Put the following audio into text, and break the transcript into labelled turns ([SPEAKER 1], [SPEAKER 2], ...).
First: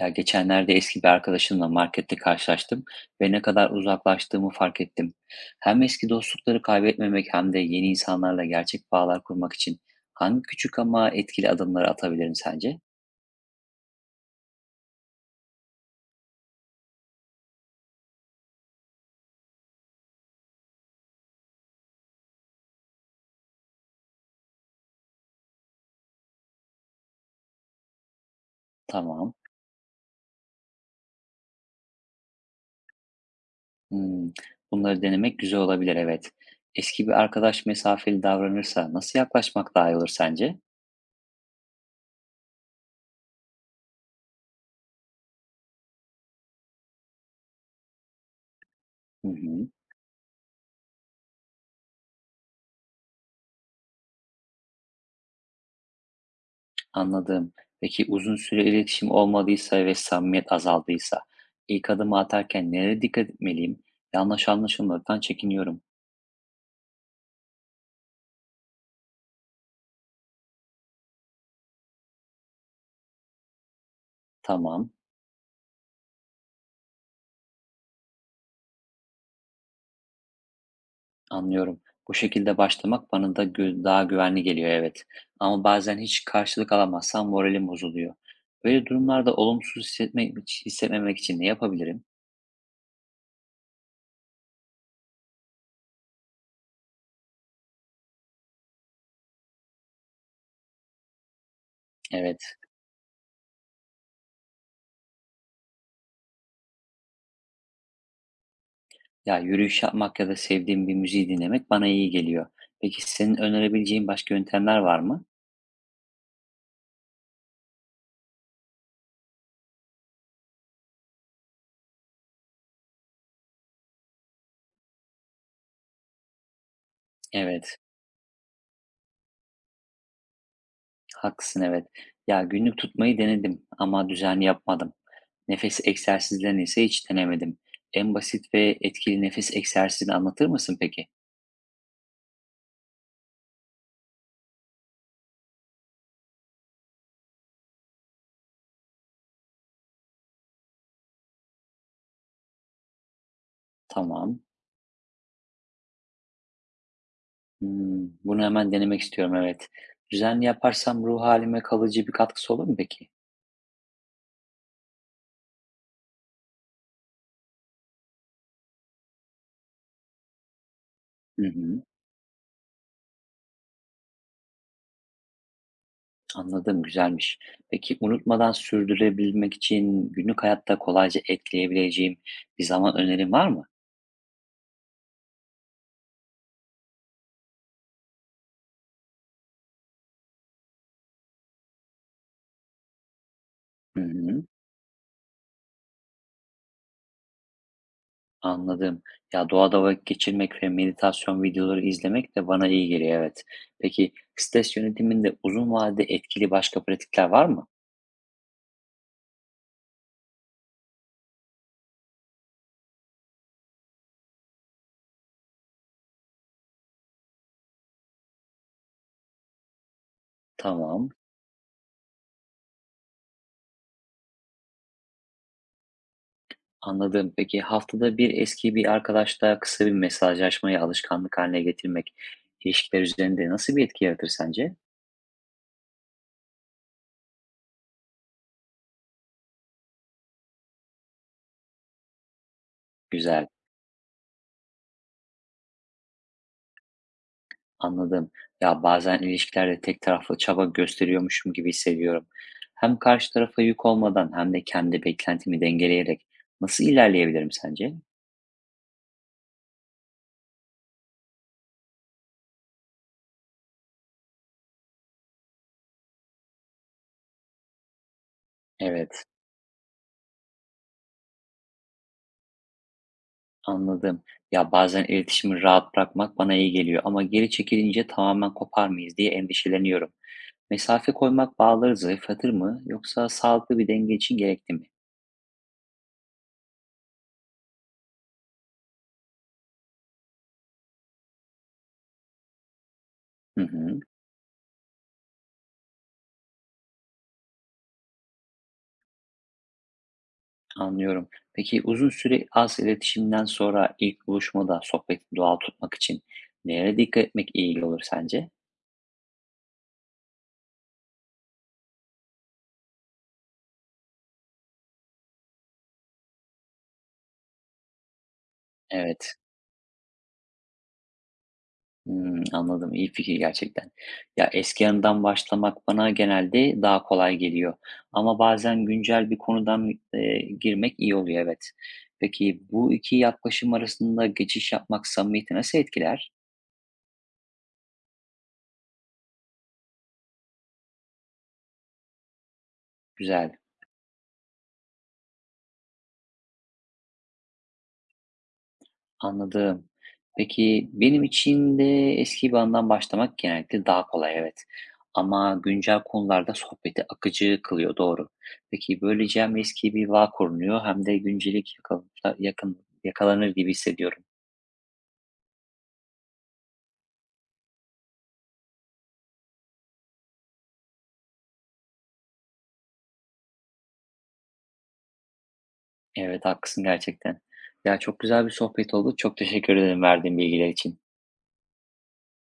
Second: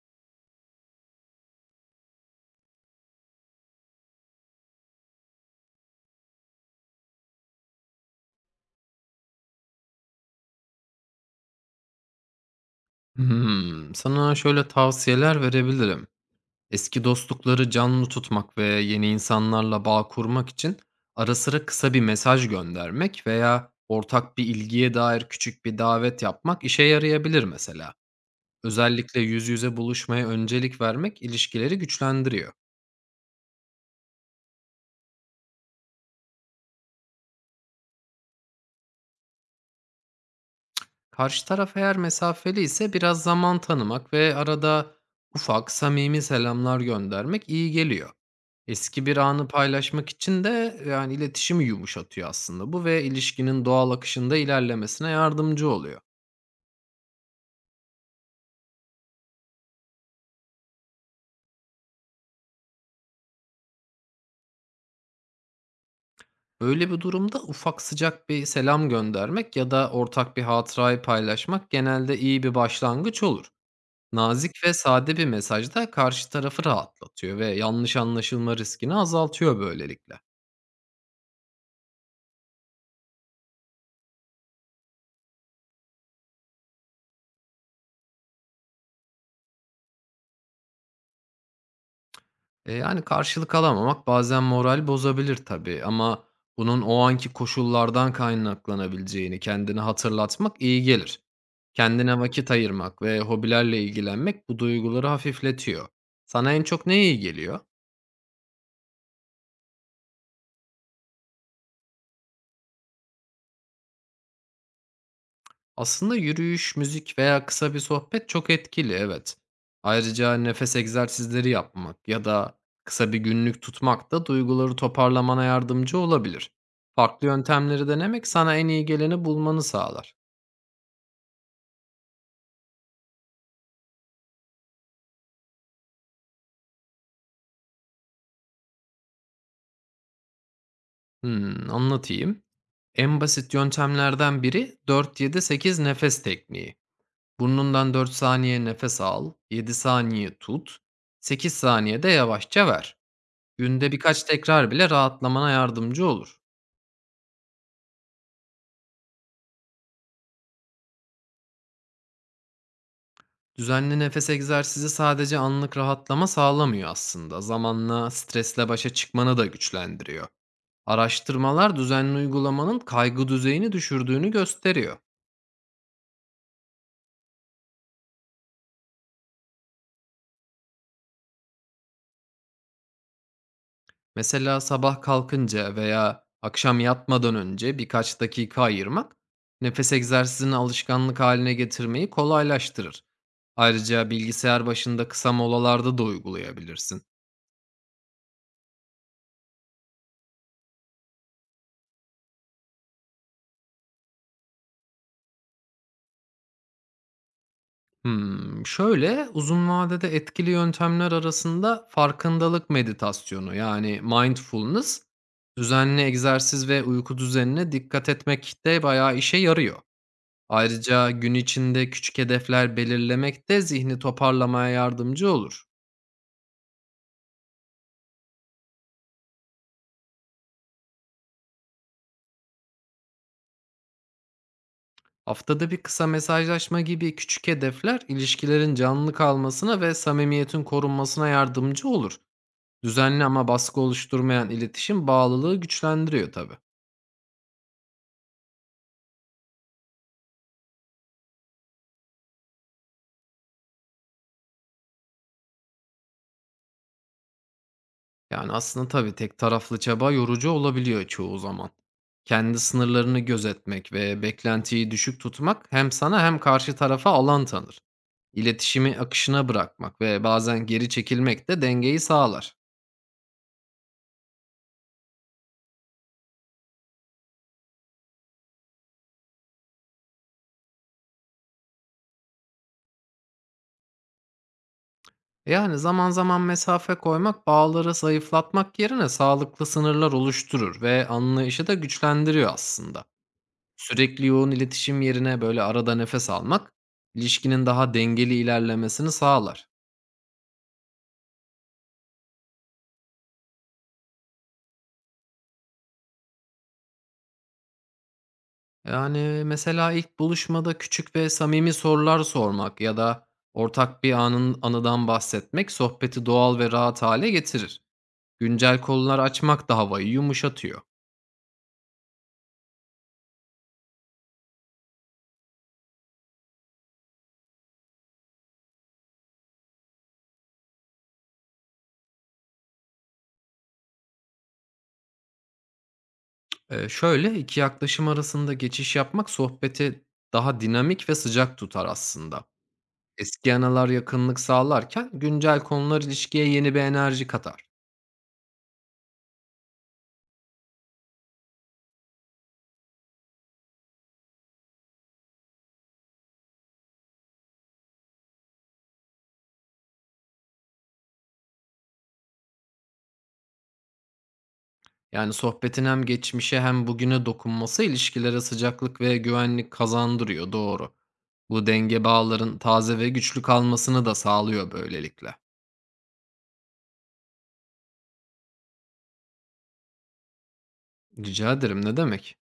[SPEAKER 1] Ya geçenlerde eski bir arkadaşımla markette karşılaştım ve ne kadar uzaklaştığımı fark ettim. Hem eski dostlukları kaybetmemek hem de yeni insanlarla gerçek bağlar kurmak için hangi küçük ama etkili adımları atabilirim sence?
[SPEAKER 2] Hımm. Sana şöyle tavsiyeler verebilirim. Eski dostlukları canlı tutmak ve yeni insanlarla bağ kurmak için ara sıra kısa bir mesaj göndermek veya ortak bir ilgiye dair küçük bir davet yapmak işe yarayabilir mesela. Özellikle
[SPEAKER 1] Tamam.
[SPEAKER 2] yüz yüze buluşmaya öncelik vermek ilişkileri güçlendiriyor.
[SPEAKER 1] Hmm, bunları denemek güzel olabilir, evet. Eski bir arkadaş mesafeli davranırsa nasıl yaklaşmak daha iyi olur sence?
[SPEAKER 2] Karşı taraf eğer mesafeli ise biraz zaman tanımak ve arada ufak, samimi selamlar göndermek iyi geliyor. Eski bir
[SPEAKER 1] Hı
[SPEAKER 2] anı
[SPEAKER 1] hı.
[SPEAKER 2] paylaşmak için de, yani, iletişimi yumuşatıyor aslında bu ve ilişkinin doğal akışında ilerlemesine yardımcı oluyor.
[SPEAKER 1] Anladım. Peki uzun süre iletişim olmadıysa ve samimiyet azaldıysa ilk adımı atarken nereye dikkat etmeliyim? Yanlış anlaşılmaktan çekiniyorum.
[SPEAKER 2] Böyle bir durumda ufak sıcak bir selam göndermek ya da ortak bir hatırayı paylaşmak genelde iyi bir başlangıç olur. Nazik ve
[SPEAKER 1] Tamam,
[SPEAKER 2] sade bir mesaj da karşı tarafı rahatlatıyor ve yanlış anlaşılma riskini azaltıyor böylelikle.
[SPEAKER 1] anlıyorum. Bu şekilde başlamak bana da daha güvenli geliyor, evet. Ama bazen hiç karşılık alamazsam moralim bozuluyor. Böyle durumlarda olumsuz hissetmemek için ne yapabilirim?
[SPEAKER 2] Yani karşılık alamamak bazen moral bozabilir tabii ama bunun o anki koşullardan kaynaklanabileceğini kendine hatırlatmak iyi gelir. Kendine
[SPEAKER 1] Evet,
[SPEAKER 2] vakit ayırmak ve hobilerle ilgilenmek bu duyguları hafifletiyor. Sana en çok ne iyi geliyor?
[SPEAKER 1] ya yürüyüş yapmak ya da sevdiğim bir müziği dinlemek bana iyi geliyor. Peki senin önerebileceğin başka yöntemler var mı?
[SPEAKER 2] Aslında yürüyüş, müzik veya kısa bir sohbet çok etkili, evet. Ayrıca nefes egzersizleri yapmak ya da kısa bir günlük tutmak da duyguları toparlamana yardımcı olabilir. Farklı
[SPEAKER 1] Evet.
[SPEAKER 2] yöntemleri denemek sana en iyi geleni bulmanı sağlar.
[SPEAKER 1] Haklısın, evet. Ya günlük tutmayı denedim ama düzenli yapmadım. Nefes egzersizlerini ise hiç denemedim. En basit ve etkili nefes egzersizini anlatır mısın peki?
[SPEAKER 2] Hımm, anlatayım. En basit yöntemlerden biri 4-7-8 nefes tekniği. Burnundan 4 saniye nefes al, 7 saniye tut, 8 saniye de yavaşça ver. Günde birkaç
[SPEAKER 1] Tamam.
[SPEAKER 2] tekrar bile rahatlamana yardımcı olur.
[SPEAKER 1] Hmm, bunu hemen denemek istiyorum, evet. Düzenli yaparsam ruh halime kalıcı bir katkısı olur mu peki?
[SPEAKER 2] Düzenli nefes egzersizi sadece anlık rahatlama sağlamıyor aslında. Zamanla stresle başa çıkmanı da güçlendiriyor.
[SPEAKER 1] Hı
[SPEAKER 2] Araştırmalar
[SPEAKER 1] hı,
[SPEAKER 2] düzenli uygulamanın kaygı düzeyini düşürdüğünü gösteriyor.
[SPEAKER 1] anladım, güzelmiş. Peki unutmadan sürdürebilmek için günlük hayatta kolayca ekleyebileceğim bir zaman önerin var mı?
[SPEAKER 2] Mesela sabah kalkınca veya akşam yatmadan önce birkaç dakika ayırmak, nefes egzersizini alışkanlık haline getirmeyi kolaylaştırır.
[SPEAKER 1] Hı
[SPEAKER 2] Ayrıca
[SPEAKER 1] hı.
[SPEAKER 2] bilgisayar başında kısa molalarda da uygulayabilirsin.
[SPEAKER 1] Anladım. Ya doğada vakit geçirmek ve meditasyon videoları izlemek de bana iyi geliyor, evet. Peki stres yönetiminde uzun vadede etkili başka pratikler var mı?
[SPEAKER 2] Hmm, şöyle uzun vadede etkili yöntemler arasında farkındalık meditasyonu yani mindfulness, düzenli egzersiz ve uyku düzenine dikkat etmek de bayağı işe yarıyor. Ayrıca
[SPEAKER 1] Tamam,
[SPEAKER 2] gün içinde küçük hedefler belirlemek de zihni toparlamaya yardımcı olur.
[SPEAKER 1] anladım. Peki haftada bir eski bir arkadaşla kısa bir mesajlaşmayı alışkanlık haline getirmek ilişkiler üzerinde nasıl bir etki yaratır sence?
[SPEAKER 2] Haftada bir kısa mesajlaşma gibi küçük hedefler ilişkilerin canlı kalmasına ve samimiyetin korunmasına yardımcı olur. Düzenli
[SPEAKER 1] Güzel,
[SPEAKER 2] ama baskı oluşturmayan iletişim bağlılığı güçlendiriyor tabii.
[SPEAKER 1] anladım. Ya bazen ilişkilerde tek taraflı çaba gösteriyormuşum gibi hissediyorum. Hem karşı tarafa yük olmadan hem de kendi beklentimi dengeleyerek nasıl ilerleyebilirim sence?
[SPEAKER 2] Yani aslında tabii tek taraflı çaba yorucu olabiliyor çoğu zaman. Kendi sınırlarını gözetmek ve beklentiyi düşük tutmak hem sana hem karşı tarafa alan tanır. İletişimi
[SPEAKER 1] Evet,
[SPEAKER 2] akışına bırakmak ve bazen geri çekilmek de dengeyi sağlar.
[SPEAKER 1] anladım. Ya bazen iletişimi rahat bırakmak bana iyi geliyor ama geri çekilince tamamen kopar mıyız diye endişeleniyorum. Mesafe koymak bağları zayıflatır mı yoksa sağlıklı bir denge için gerekli mi?
[SPEAKER 2] Yani zaman zaman mesafe koymak bağları zayıflatmak yerine sağlıklı sınırlar oluşturur ve anlayışı da güçlendiriyor aslında.
[SPEAKER 1] Hı hı,
[SPEAKER 2] Sürekli yoğun iletişim yerine böyle arada nefes almak ilişkinin daha dengeli ilerlemesini sağlar.
[SPEAKER 1] anlıyorum. Peki uzun süre az iletişimden sonra ilk buluşmada sohbeti doğal tutmak için nereye dikkat etmek iyi olur sence?
[SPEAKER 2] Yani mesela ilk buluşmada küçük ve samimi sorular sormak ya da ortak bir anın anıdan bahsetmek sohbeti doğal ve rahat hale getirir. Güncel konular
[SPEAKER 1] Evet.
[SPEAKER 2] açmak da havayı yumuşatıyor.
[SPEAKER 1] Hımm, anladım. İyi fikir gerçekten. Ya, eski anıdan başlamak bana genelde daha kolay geliyor ama bazen güncel bir konudan, girmek iyi oluyor, evet. Peki bu 2 yaklaşım arasında geçiş yapmak samimiyeti nasıl etkiler?
[SPEAKER 2] Şöyle, 2 yaklaşım arasında geçiş yapmak sohbeti daha dinamik ve sıcak tutar aslında. Eski
[SPEAKER 1] Güzel.
[SPEAKER 2] anılar yakınlık sağlarken güncel konular ilişkiye yeni bir enerji katar.
[SPEAKER 1] Anladım. Peki benim için de eski bir andan başlamak genellikle daha kolay, evet. Ama güncel konularda sohbeti akıcı kılıyor, doğru. Peki böylece hem eski bir bağ korunuyor hem de yakın yakalanır gibi hissediyorum.
[SPEAKER 2] Yani sohbetin hem geçmişe hem bugüne dokunması ilişkilere sıcaklık ve güvenlik kazandırıyor, doğru. Bu denge bağların taze ve güçlü kalmasını da sağlıyor böylelikle.
[SPEAKER 1] Evet, haklısın gerçekten. Ya çok güzel bir sohbet oldu. Çok teşekkür ederim verdiğin bilgiler için.
[SPEAKER 2] Rica ederim, ne demek.